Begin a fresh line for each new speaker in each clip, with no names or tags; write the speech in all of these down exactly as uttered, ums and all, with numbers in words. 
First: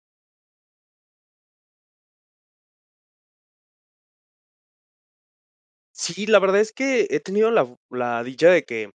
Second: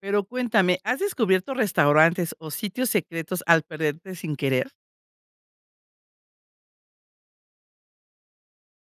Pero cuéntame, ¿has descubierto restaurantes o sitios secretos al perderte sin querer?
Sí, la verdad es que he tenido la la dicha de que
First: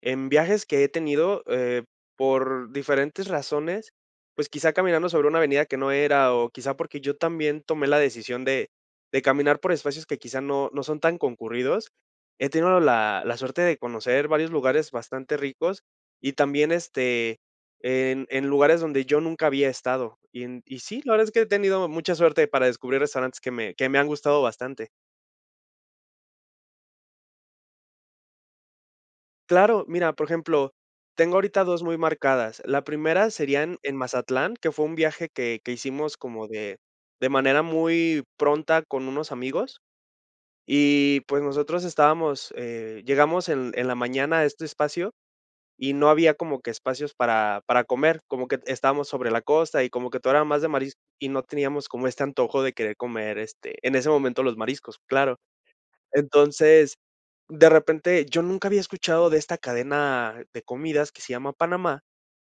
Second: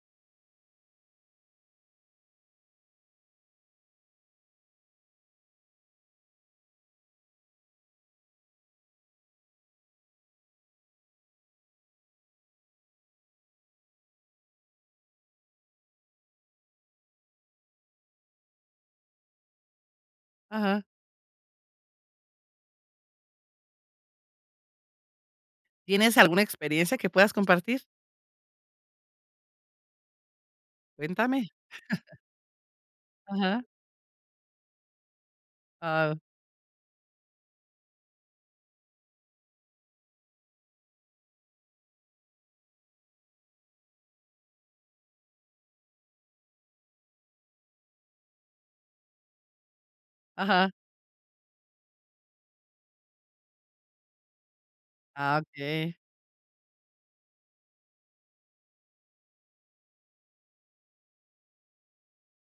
en viajes que he tenido, eh, por diferentes razones, pues, quizá caminando sobre una avenida que no era, o quizá porque yo también tomé la decisión de de caminar por espacios que quizá no no son tan concurridos, he tenido la la suerte de conocer varios lugares bastante ricos y también, este, en en lugares donde yo nunca había estado. Y en y
Ajá.
sí, la verdad es que he tenido mucha suerte para descubrir restaurantes que me que me han gustado bastante.
¿Tienes alguna experiencia que puedas compartir?
Claro, mira, por ejemplo, tengo
Cuéntame.
ahorita dos muy marcadas. La primera
Ajá.
serían en en Mazatlán, que fue un viaje que que
Ah,
hicimos como de de manera muy pronta con unos amigos, y pues nosotros estábamos, eh, llegamos en en la mañana a este espacio y no había como que espacios para para comer, como que estábamos sobre la costa y como que todo era más de
ajá.
marisco, y no teníamos como este antojo de querer comer, este, en ese momento los mariscos, claro.
Ah, okey.
Entonces, de repente, yo nunca había escuchado de esta cadena de comidas que se llama Panamá,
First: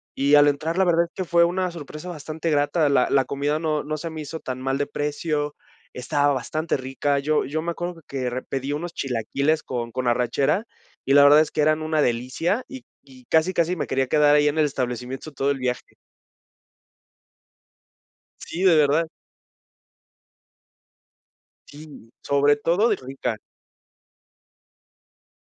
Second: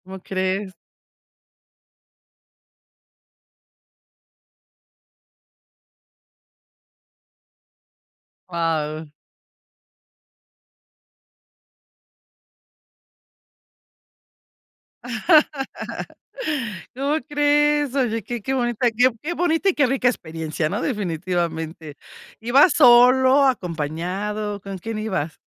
¿Cómo
y al
crees?
entrar, la verdad es que fue una sorpresa bastante grata. La la comida no no se me hizo tan mal de precio, estaba bastante rica. Yo yo me acuerdo que re pedí unos
Wow.
chilaquiles con con arrachera, y la verdad es que eran una delicia, y y casi, casi me quería quedar ahí en el establecimiento todo el viaje.
¿Cómo crees? Oye, qué qué
Sí, de
bonita
verdad.
qué qué bonita y qué rica experiencia, ¿no? Definitivamente.
Sí, sobre
¿Ibas
todo de rica.
solo, acompañado? ¿Con quién ibas?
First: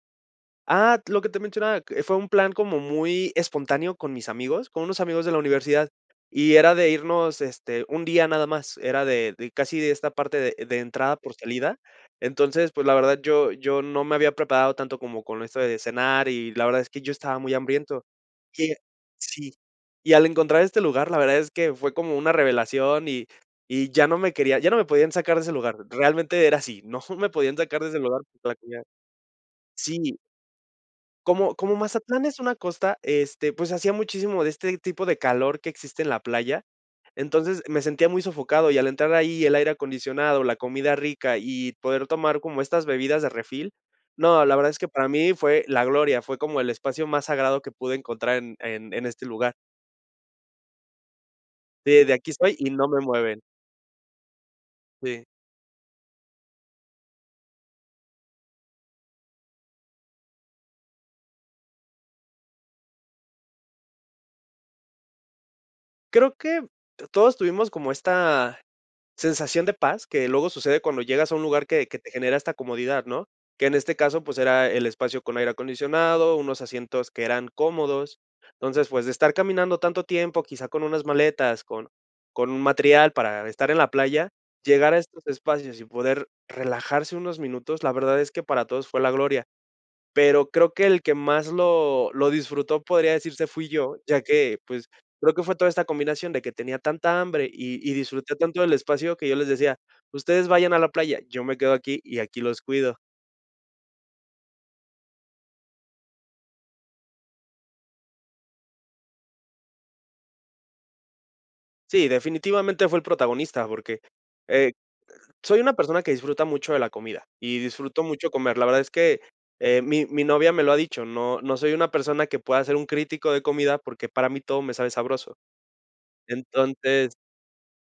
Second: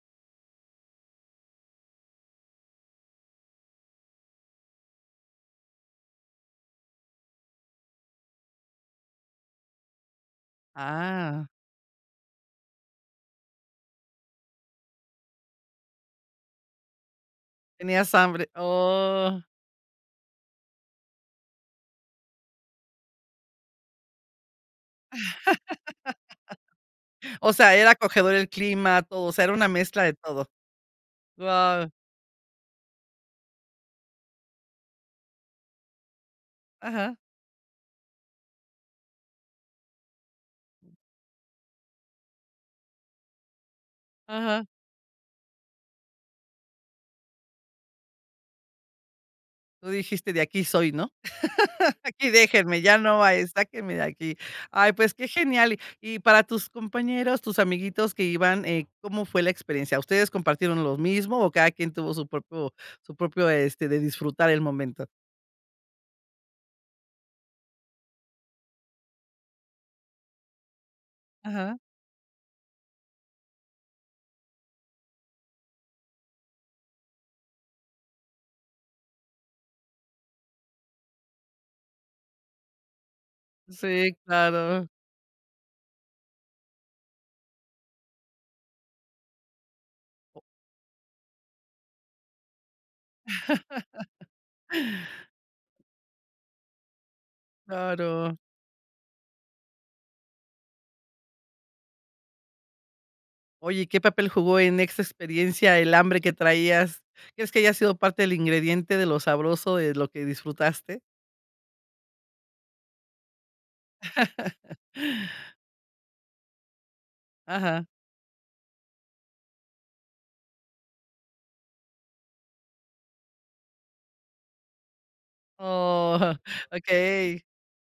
Ah, lo que te mencionaba, que fue un plan como muy espontáneo con mis amigos, con unos amigos de la universidad, y era de irnos, este, un día nada más, era de de casi de esta parte de de entrada por
Ah,
salida. Entonces, pues, la verdad, yo yo no me había preparado tanto como con esto de cenar, y la verdad es que yo estaba muy hambriento.
tenías hambre.
Y
Oh.
sí, y al encontrar este lugar, la verdad es que fue como una revelación, y y ya no me quería ya no me podían sacar de ese lugar, realmente era así, no me
O
podían
sea,
sacar de
era
ese lugar
acogedor el
por la comida.
clima, todo, o sea, era una mezcla de
Sí.
todo.
Como como
Guau.
Mazatlán es una costa, este, pues, hacía muchísimo de este tipo de calor que existe en la playa,
Ajá,
entonces, me sentía muy sofocado, y al entrar ahí el aire acondicionado, la comida rica y poder tomar como estas bebidas de refil, no, la
ajá.
verdad es que para mí fue la gloria, fue como el espacio más sagrado que pude encontrar en en en este lugar.
Tú dijiste: "De aquí soy", ¿no?
De de
Aquí
aquí soy y
déjenme,
no
ya
me
no
mueven.
hay, sáquenme de aquí. Ay, pues
Sí.
qué genial. Y para tus compañeros, tus amiguitos que iban, eh, ¿cómo fue la experiencia? ¿Ustedes compartieron lo mismo o cada quien tuvo su propio su propio, este, de disfrutar el momento?
Creo que todos tuvimos como esta sensación de paz, que luego sucede cuando llegas a un lugar
Ajá.
que que te genera esta comodidad, ¿no? Que en este caso, pues, era el espacio con aire acondicionado, unos asientos que eran cómodos. Entonces, pues, de estar caminando tanto tiempo, quizá con unas maletas, con con un material para estar en la
Sí,
playa,
claro,
llegar a estos espacios y poder relajarse unos minutos, la verdad es que para todos fue la gloria.
o-
Pero creo que el que más lo lo disfrutó, podría decirse, fui yo, ya que, pues, creo que fue toda esta combinación de que tenía tanta hambre y y disfruté
claro.
tanto del espacio que yo les decía: "Ustedes vayan a la playa, yo me quedo aquí y aquí los cuido".
Oye, ¿qué papel jugó en esta experiencia el hambre que traías? ¿Crees que haya sido parte del ingrediente de lo sabroso de lo que disfrutaste?
Sí, definitivamente fue el protagonista, porque, eh, soy una persona que disfruta mucho de la comida y
Ajá.
disfruto mucho comer. La verdad es que, eh, mi mi novia me lo ha dicho, no no soy una persona que pueda ser un crítico de comida, porque para mí todo me sabe sabroso.
Oh,
Entonces
okey.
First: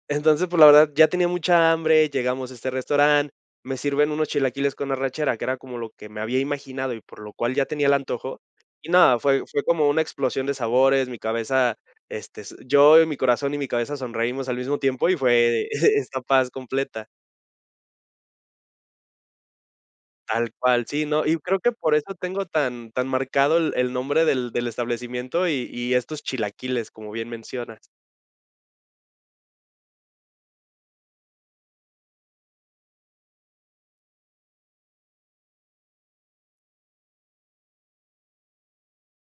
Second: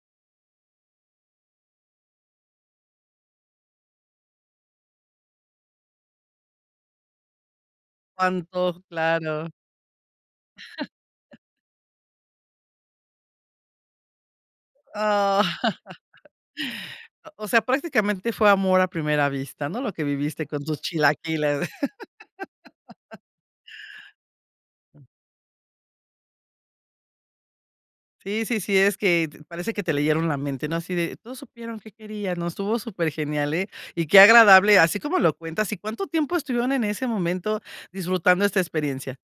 Entonces, pues, la verdad, ya tenía mucha hambre, llegamos a este restaurante, me sirven unos chilaquiles con arrachera, que era como lo que me había imaginado y por lo cual ya tenía el antojo.
Cuánto,
Y nada, fue
claro.
fue como una explosión de sabores, mi cabeza, este, s yo y mi corazón y mi cabeza sonreímos al mismo tiempo y
Ah,
fue esta paz completa.
o sea, prácticamente fue amor a primera vista, ¿no? Lo que viviste
Tal
con tus
cual, sí, ¿no? Y creo
chilaquiles.
que por eso tengo tan tan marcado el el nombre del del establecimiento y y estos chilaquiles, como bien menciona.
Sí, sí, sí, es que te- parece que te leyeron la mente, ¿no? Así de, todos supieron qué querían, ¿no? Estuvo súper genial, ¿eh? Y qué agradable, así como lo cuentas. ¿Y cuánto tiempo estuvieron en ese momento disfrutando esta experiencia?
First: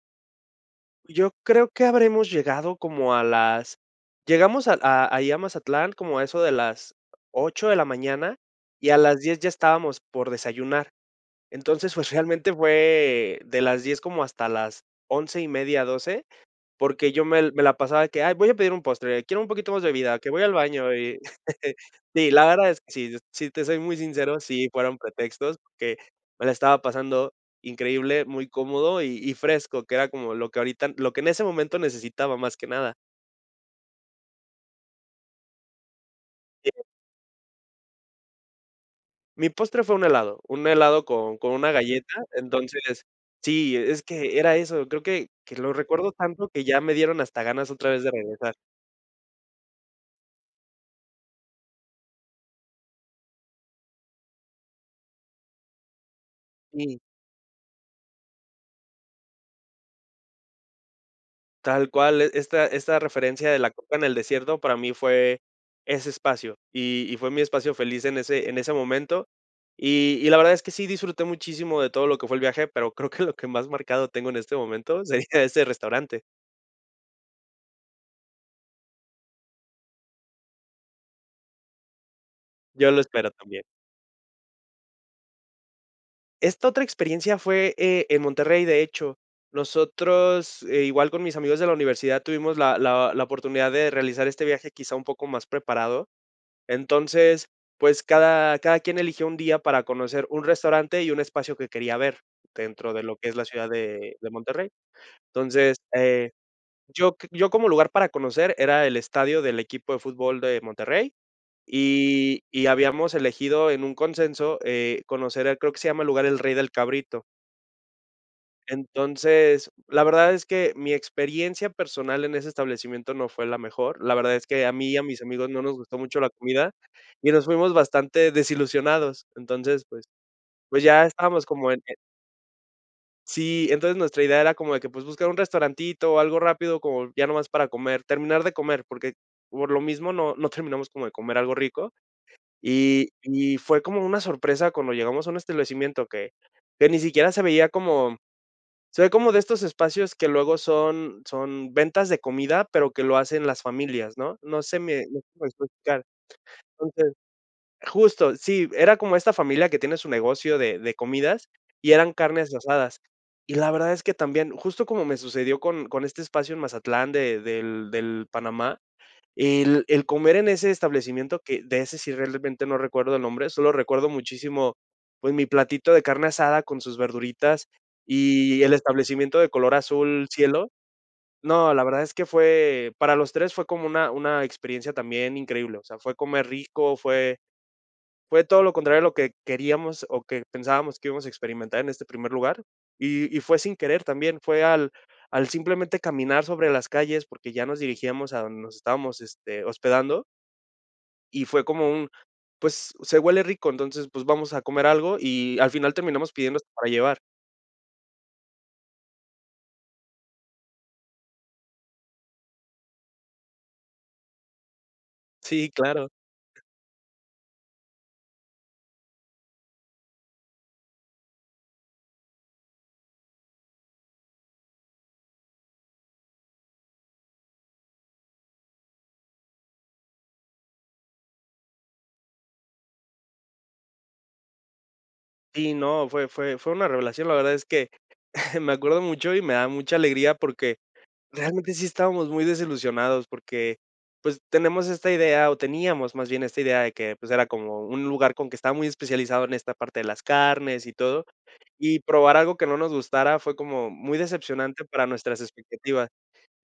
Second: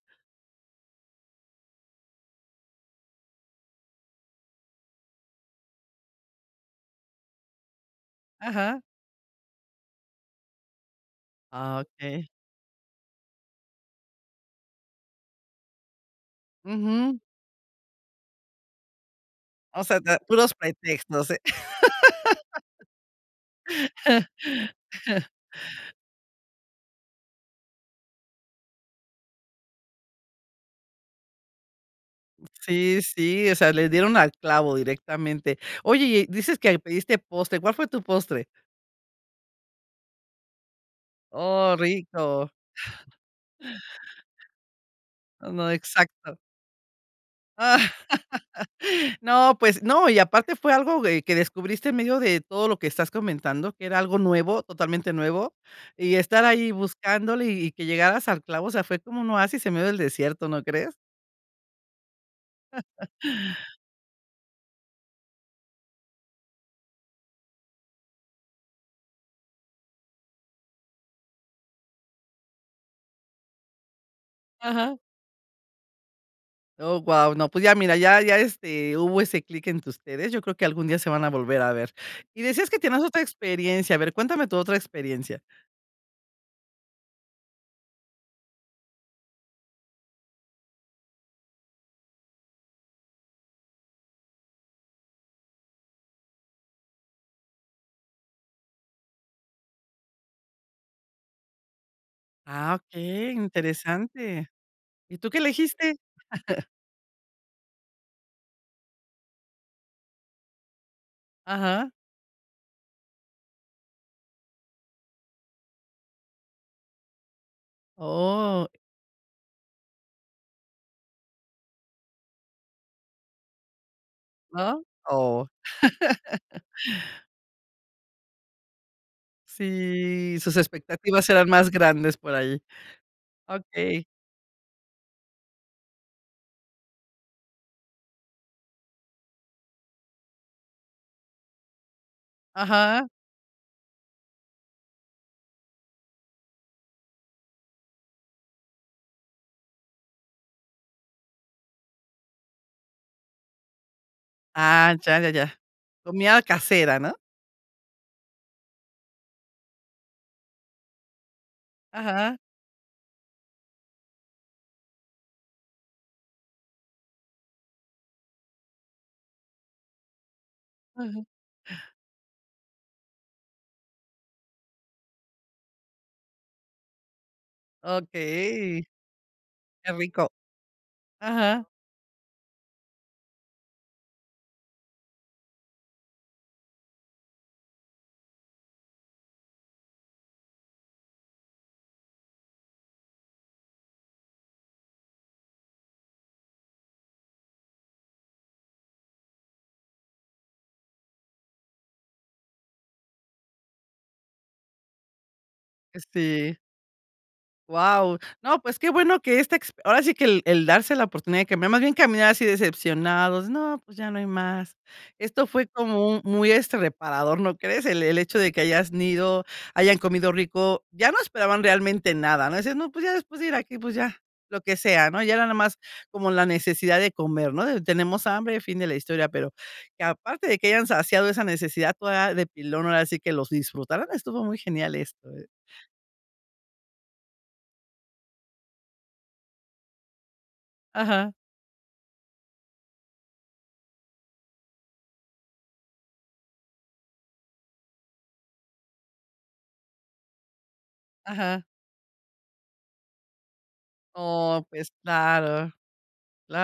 Yo creo que habremos llegado como a las llegamos a a ahí a Mazatlán como a eso de las ocho de la mañana,
Ajá.
y a las diez ya estábamos por desayunar.
Ah,
Entonces, pues,
okey.
realmente fue de las diez como hasta las once y media, doce porque
Ujú.
yo me me la pasaba que: "Ay, voy a pedir un postre, quiero un poquito más
O
de
sea,
bebida,
da-
que voy al
puros
baño", y
pretextos, eh.
sí, la verdad es que sí, si te soy muy sincero, sí fueron pretextos, porque me la estaba pasando increíble, muy cómodo y y fresco, que era como lo que ahorita lo que en ese momento necesitaba más que nada.
Sí, sí, o sea, le dieron al clavo directamente. Oye, y dices
Eh,
que pediste postre, ¿cuál fue tu postre?
Mi postre fue un helado, un helado con con una
Oh,
galleta,
rico.
entonces, sí, es que era eso, creo que
No,
que
no,
lo recuerdo
exacto.
tanto que ya me dieron hasta ganas otra
Ah,
vez de regresar.
no, pues no, y aparte fue algo que que descubriste en medio de todo lo que estás comentando, que era algo nuevo, totalmente nuevo, y estar ahí
Sí.
buscándole y y que llegaras al clavo, o sea, fue como un oasis en medio del desierto, ¿no crees?
Tal cual, e esta esta referencia de la coca en el desierto para mí fue ese espacio, y y fue mi espacio feliz en ese en ese momento. Y y la verdad es que sí disfruté muchísimo de todo lo que fue el viaje, pero creo que lo que más marcado tengo en este
Ajá.
momento sería ese restaurante.
Oh, guau, no, pues ya mira, ya ya, este, hubo ese clic entre ustedes, yo creo que algún día se van a volver a ver. Y decías que
Yo lo
tienes otra
espero también.
experiencia, a ver, cuéntame tu otra experiencia.
Esta otra experiencia fue, eh, en Monterrey, de hecho. Nosotros, eh, igual con mis amigos de la universidad, tuvimos la la la oportunidad de realizar este viaje quizá un poco más preparado. Entonces, pues, cada cada quien eligió un día para conocer un restaurante y un espacio que quería ver
Ah,
dentro de lo que
okey,
es la ciudad de de
interesante.
Monterrey.
¿Y tú qué
Entonces,
elegiste?
eh, yo q yo como lugar para conocer era el estadio del equipo de fútbol de Monterrey,
Ajá.
y y habíamos elegido en un consenso, eh, conocer, el- creo que se llama el lugar El Rey del Cabrito.
Oh,
Entonces, la verdad es que mi experiencia personal en ese establecimiento no fue la mejor. La verdad es que a
¿no?
mí y a mis
Oh,
amigos no nos gustó mucho la comida y nos fuimos bastante desilusionados. Entonces, pues
sí, sus
pues ya
expectativas
estábamos
eran más
como en en
grandes por ahí.
sí, entonces
Okey.
nuestra idea era como de que, pues, buscar un restaurantito o algo rápido como ya nomás para comer, terminar de comer, porque por lo mismo no no terminamos como de comer algo rico
Ajá.
y y fue como una sorpresa cuando llegamos a un establecimiento que que ni siquiera se veía como se ve como de estos espacios que luego son son ventas de comida, pero que lo hacen las familias, ¿no? No sé
Ah,
me no
ya,
sé
ya,
cómo
ya.
explicar.
Comida casera, ¿no?
Entonces justo, sí, era como esta familia que tiene su negocio de de comidas y eran
Ajá,
carnes asadas. Y la verdad es que también, justo como me sucedió con con este espacio en Mazatlán de del del Panamá, el el comer en ese
ajá.
establecimiento que de ese sí realmente no recuerdo el nombre, solo recuerdo muchísimo, pues, mi platito de carne asada con sus verduritas y el
Okey,
establecimiento de color
qué
azul
rico.
cielo.
Ajá,
No, la verdad es que fue para los tres fue como una una experiencia también increíble, o sea, fue comer rico, fue fue todo lo contrario a lo que queríamos o que pensábamos que íbamos a experimentar en este primer lugar, y y fue sin querer también, fue al al simplemente caminar sobre las calles, porque ya nos dirigíamos a donde nos estábamos, este, hospedando. Y fue como un, pues, se huele rico, entonces, pues, vamos a comer algo, y al final terminamos pidiendo
sí.
hasta para llevar.
Wow, no, pues qué bueno que esta exp ahora sí que el el darse la oportunidad de cambiar, más bien caminar así decepcionados, no, pues ya no hay más. Esto fue
Sí,
como
claro.
un muy, este, reparador, ¿no crees? El el hecho de que hayas ido, hayan comido rico, ya no esperaban realmente nada, ¿no? Dices: "No, pues ya después de ir aquí, pues ya, lo que sea", ¿no? Ya era nada más como la necesidad de comer, ¿no? De tenemos hambre, fin de la historia, pero que aparte de que hayan saciado esa necesidad toda de pilón, ahora sí que los disfrutaran, estuvo muy genial esto, eh.
Sí, no, fue fue fue una revelación, la verdad es que me acuerdo mucho y me da mucha alegría porque
Ajá,
realmente sí estábamos muy desilusionados porque, pues, tenemos esta idea, o teníamos más bien esta idea de que, pues, era como un lugar con que estaba muy especializado en esta parte de las carnes y todo,
ajá.
y probar algo que no nos gustara fue como muy
Oh,
decepcionante
pues
para nuestras
claro,
expectativas.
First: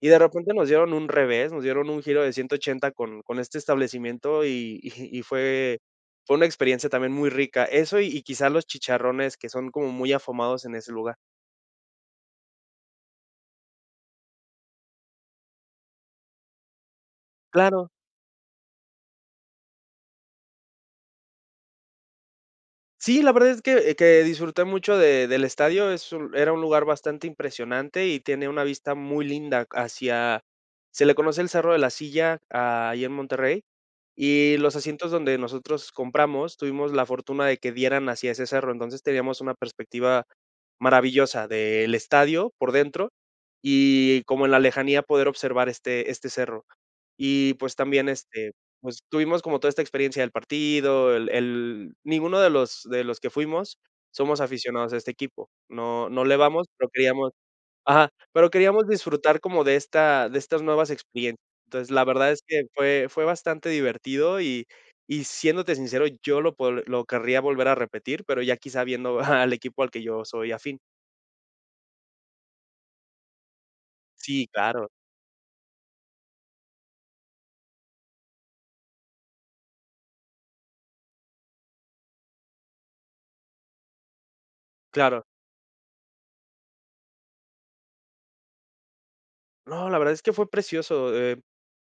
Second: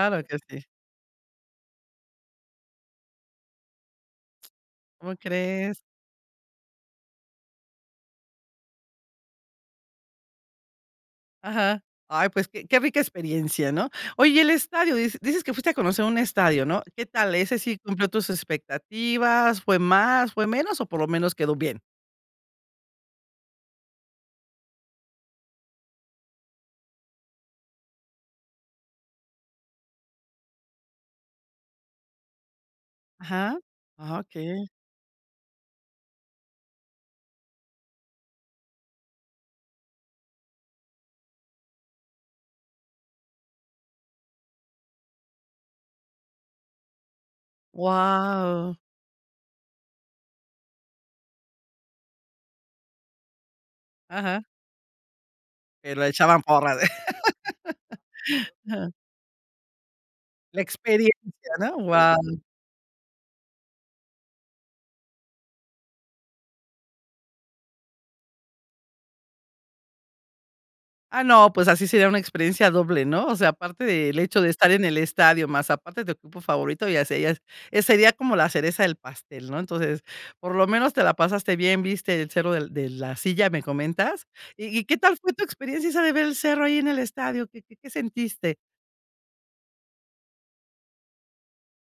Y de
que
repente
sí.
nos dieron un revés, nos dieron un giro de ciento ochenta con con este establecimiento y
¿Cómo
y y fue
crees?
fue una experiencia también muy rica. Eso y y quizá los chicharrones que son como muy afumados en ese lugar.
Ajá. Ay, pues qué qué rica experiencia, ¿no? Oye, y el estadio, dices dices que fuiste a conocer un estadio, ¿no? ¿Qué tal? ¿Ese sí
Claro.
cumplió tus expectativas? ¿Fue más, fue menos o por lo menos quedó bien?
Sí, la verdad es que eh, que disfruté mucho de del estadio, es un era un lugar bastante impresionante y tiene una vista muy linda hacia se le conoce el Cerro de la Silla, ah, ahí en
Ajá.
Monterrey,
Ah,
y
okey.
los asientos donde nosotros compramos, tuvimos la fortuna de que dieran hacia ese cerro, entonces teníamos una perspectiva maravillosa del estadio por dentro y como en la lejanía poder observar este este cerro. Y, pues, también, este,
Guau.
pues, tuvimos como toda esta experiencia del partido, el el ninguno de los de los que fuimos somos
Ajá.
aficionados a este equipo,
Pero
no
le
no le
echaban
vamos,
porras.
pero queríamos ajá, pero queríamos
Ajá.
disfrutar como de esta de estas
La
nuevas experiencias.
experiencia, ¿no?
Entonces, la verdad
Wow.
es que fue fue bastante divertido y y siéndote sincero, yo lo pod lo querría volver a repetir, pero ya quizá viendo al equipo al que yo soy afín.
Ah, no, pues así sería una experiencia doble, ¿no? O sea, aparte del hecho
Sí,
de estar en
claro,
el estadio, más aparte de tu equipo favorito, ya serías eh, sería como la cereza del pastel, ¿no? Entonces, por lo menos te la pasaste bien, viste el cerro del de la silla, me comentas. ¿Y y qué tal
claro.
fue tu experiencia esa de ver el cerro ahí en el estadio? ¿Qué qué qué sentiste?
No, la verdad es que fue precioso, eh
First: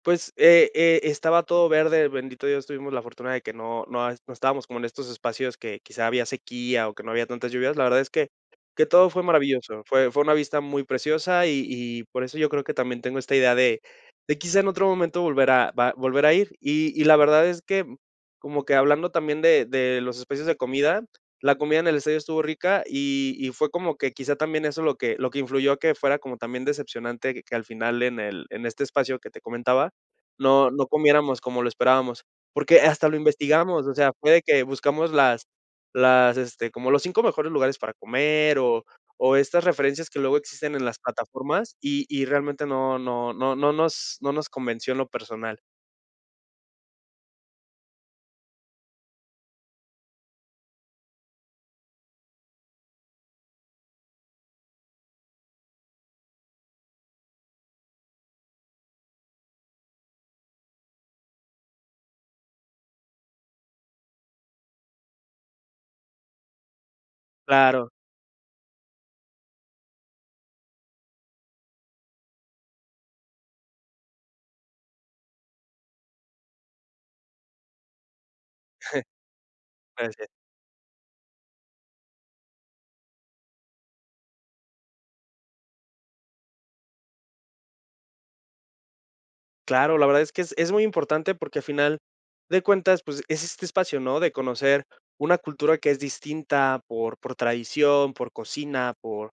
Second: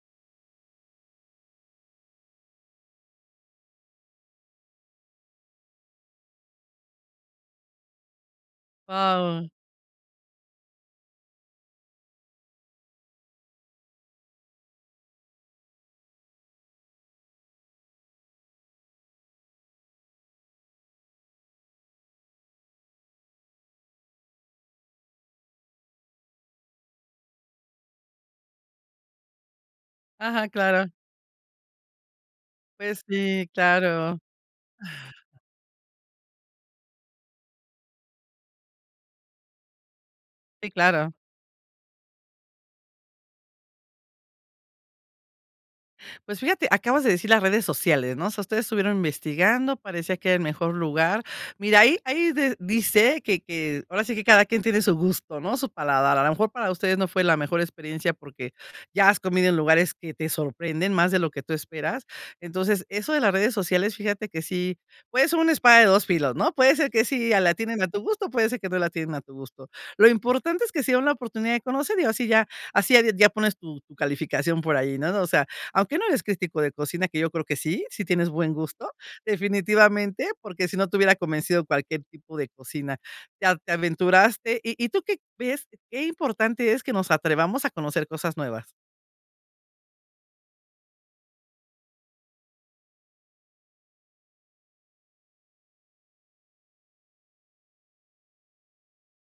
pues, eh eh, estaba todo verde, bendito Dios, tuvimos la fortuna de que no no no estábamos como en estos espacios que quizá había sequía o que no había tantas lluvias. La verdad es que que todo fue
Wow.
maravilloso. Fue fue una vista muy preciosa y y por eso yo creo que también tengo esta idea de de quizá en otro momento volver a va volver a ir. Y y la verdad es que, como que hablando también de de los espacios de comida, la comida en el estadio estuvo rica y y fue como que quizá también eso lo que lo que influyó a que fuera como también decepcionante que que al final en el en este espacio que te comentaba,
Ajá,
no
claro.
no comiéramos como lo esperábamos, porque
Pues
hasta lo
sí,
investigamos, o sea,
claro.
fue de que buscamos las las, este, como los cinco mejores lugares para comer o o estas referencias que luego
Sí,
existen en las
claro.
plataformas y y realmente no no no no nos no nos convenció en lo personal.
Pues fíjate, acabas de decir las redes sociales, ¿no? O sea, ustedes estuvieron investigando, parecía que era el mejor lugar. Mira, ahí, ahí de- dice que, que ahora sí que cada quien tiene su gusto, ¿no? Su paladar. A lo mejor para ustedes no fue la mejor experiencia porque ya has comido en lugares que te sorprenden más de lo que tú esperas. Entonces, eso de las redes sociales, fíjate que sí, puede ser una espada de dos filos, ¿no? Puede ser que sí a- la tienen a
Claro,
tu gusto, puede ser que no la tienen a tu gusto. Lo importante es que sea una oportunidad de conocer y así ya, así ya, ya pones tu, tu calificación por ahí, ¿no? O sea, aunque no eres crítico de cocina, que yo creo que sí, sí tienes buen gusto, definitivamente,
gracias.
porque si no te hubiera convencido cualquier tipo de cocina. Te a te aventuraste, ¿y y tú qué ves? Qué importante es que nos atrevamos a conocer cosas nuevas.
Claro, la verdad es que es es muy importante porque al final de cuentas, pues, es este espacio, ¿no?, de conocer una cultura que es distinta por por tradición, por cocina, por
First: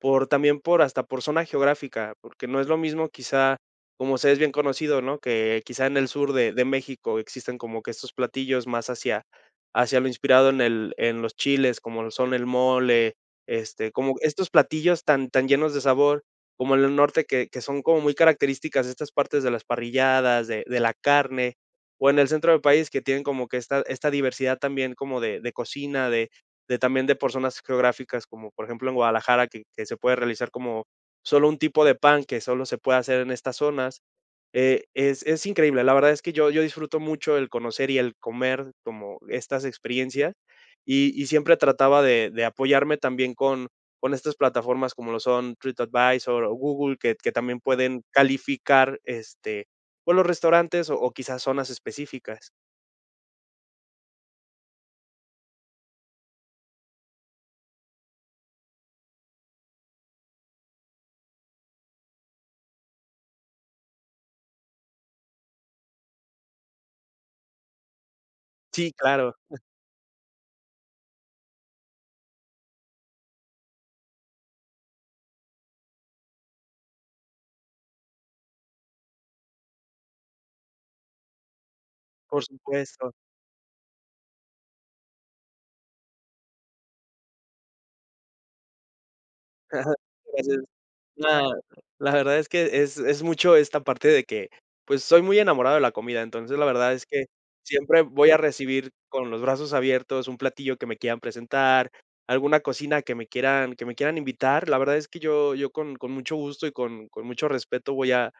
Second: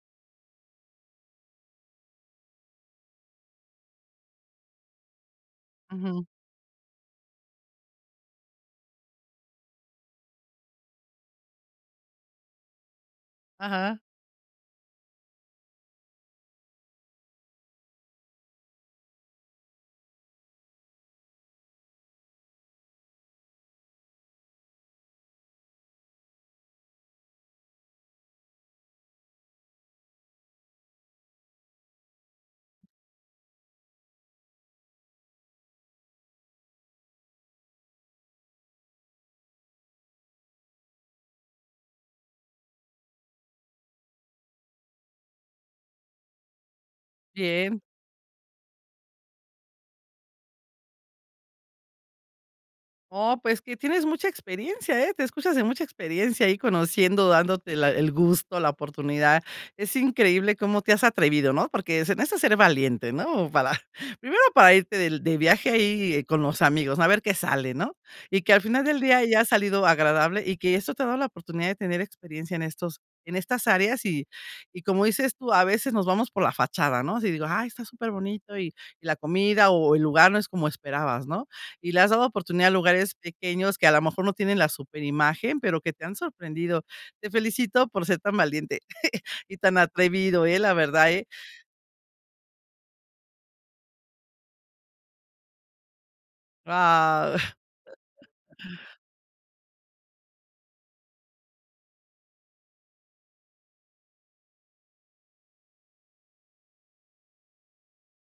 Por también por hasta por zona geográfica, porque no es lo mismo quizá, como se es bien conocido, ¿no? Que quizá en el
Ujú.
sur de de México existen como que estos platillos más hacia hacia lo inspirado en el en los chiles, como son el mole, este,
Ajá,
como estos platillos tan tan llenos de sabor, como en el norte que que son como muy características estas partes de las parrilladas, de de la carne, o en el centro del país que tienen como que esta esta diversidad también como de de cocina, de de también de por zonas geográficas, como por ejemplo en Guadalajara, que, que se puede realizar como solo un tipo de pan que solo se puede hacer en estas zonas. Eh, es, es increíble, la verdad es que yo, yo disfruto mucho el conocer y el comer como estas experiencias y, y siempre trataba de, de apoyarme también con, con estas plataformas como lo son TripAdvisor o Google, que, que también
bien.
pueden calificar este, o los restaurantes o, o quizás zonas específicas.
Oh, pues que tienes mucha experiencia, ¿eh? Te escuchas de mucha experiencia ahí conociendo, dándote la el gusto, la oportunidad. Es increíble cómo te has atrevido, ¿no? Porque se necesita ser valiente, ¿no? Para primero para irte del de viaje ahí eh, con los amigos, a ver qué sale, ¿no? Y que al final
Sí,
del día
claro,
haya salido agradable y que esto te ha dado la oportunidad de tener experiencia en estos en estas áreas y y como dices tú, a veces nos vamos por la fachada, ¿no? Si digo: "Ay, está superbonito y y la comida o el lugar no es como esperabas", ¿no? Y le has dado
por
oportunidad a
supuesto.
lugares pequeños que a lo mejor no tienen la super imagen pero que te han sorprendido. Te felicito por ser tan valiente y tan atrevido, eh,
Gracias.
la verdad, eh.
La la verdad es que es es mucho esta parte de que, pues, soy muy enamorado de la comida, entonces, la verdad es que
Guau.
siempre voy a recibir con los brazos abiertos un platillo que me quieran presentar, alguna cocina que me quieran que me quieran invitar. La verdad es que yo yo con con mucho gusto y con con mucho respeto voy a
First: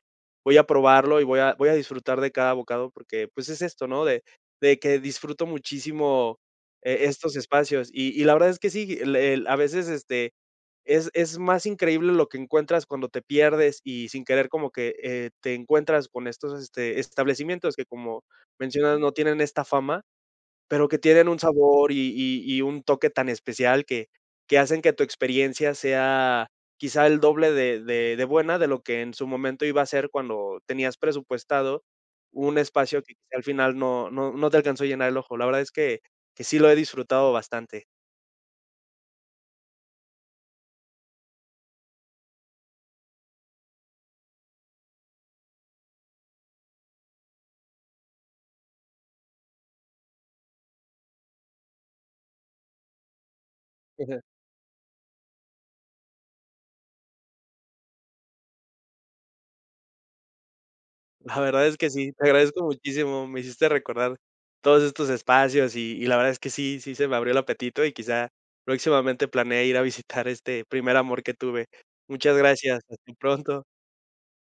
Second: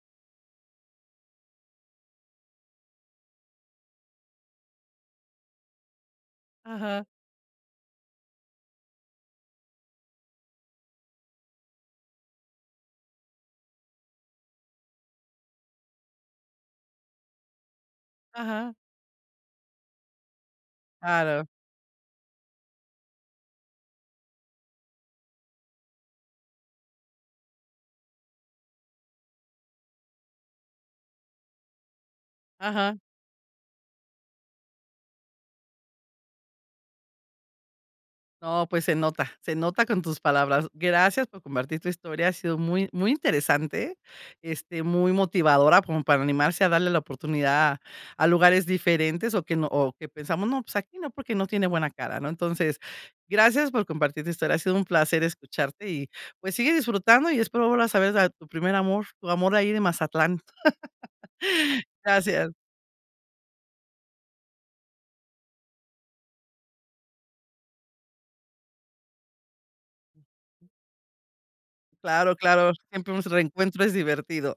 voy a probarlo y voy a voy a disfrutar de cada bocado porque, pues, es esto, ¿no? De de que disfruto muchísimo,
Ajá,
eh, estos espacios. Y y la verdad es que sí, el el a veces, este es es más increíble lo que encuentras cuando te pierdes y sin querer como que, eh, te encuentras con estos, este, establecimientos que, como
ajá,
mencionas, no tienen esta fama, pero que tienen un
claro,
sabor y y y un toque tan especial que que hacen que tu experiencia sea quizá el doble de de de buena de lo que en su momento iba a ser cuando tenías presupuestado un
ajá.
espacio que quizá al final no no no te alcanzó a llenar el ojo. La verdad es que que sí lo he disfrutado bastante.
No, pues se nota, se nota con tus palabras. Gracias por compartir tu historia, ha sido muy, muy interesante, este, muy motivadora como para animarse a darle la oportunidad a lugares diferentes o que no, o que pensamos, no, pues aquí no, porque no tiene buena cara, ¿no? Entonces, gracias por compartir tu historia, ha sido un placer escucharte y pues sigue disfrutando y espero volver a saber de tu primer amor, tu amor ahí de Mazatlán.
La verdad es que sí, te
Gracias,
agradezco muchísimo, me hiciste recordar todos estos espacios y y la verdad es que sí, sí se me abrió el apetito y quizá próximamente planee ir a visitar este primer amor que tuve. Muchas
claro, claro,
gracias, hasta
siempre un
pronto.
reencuentro es divertido.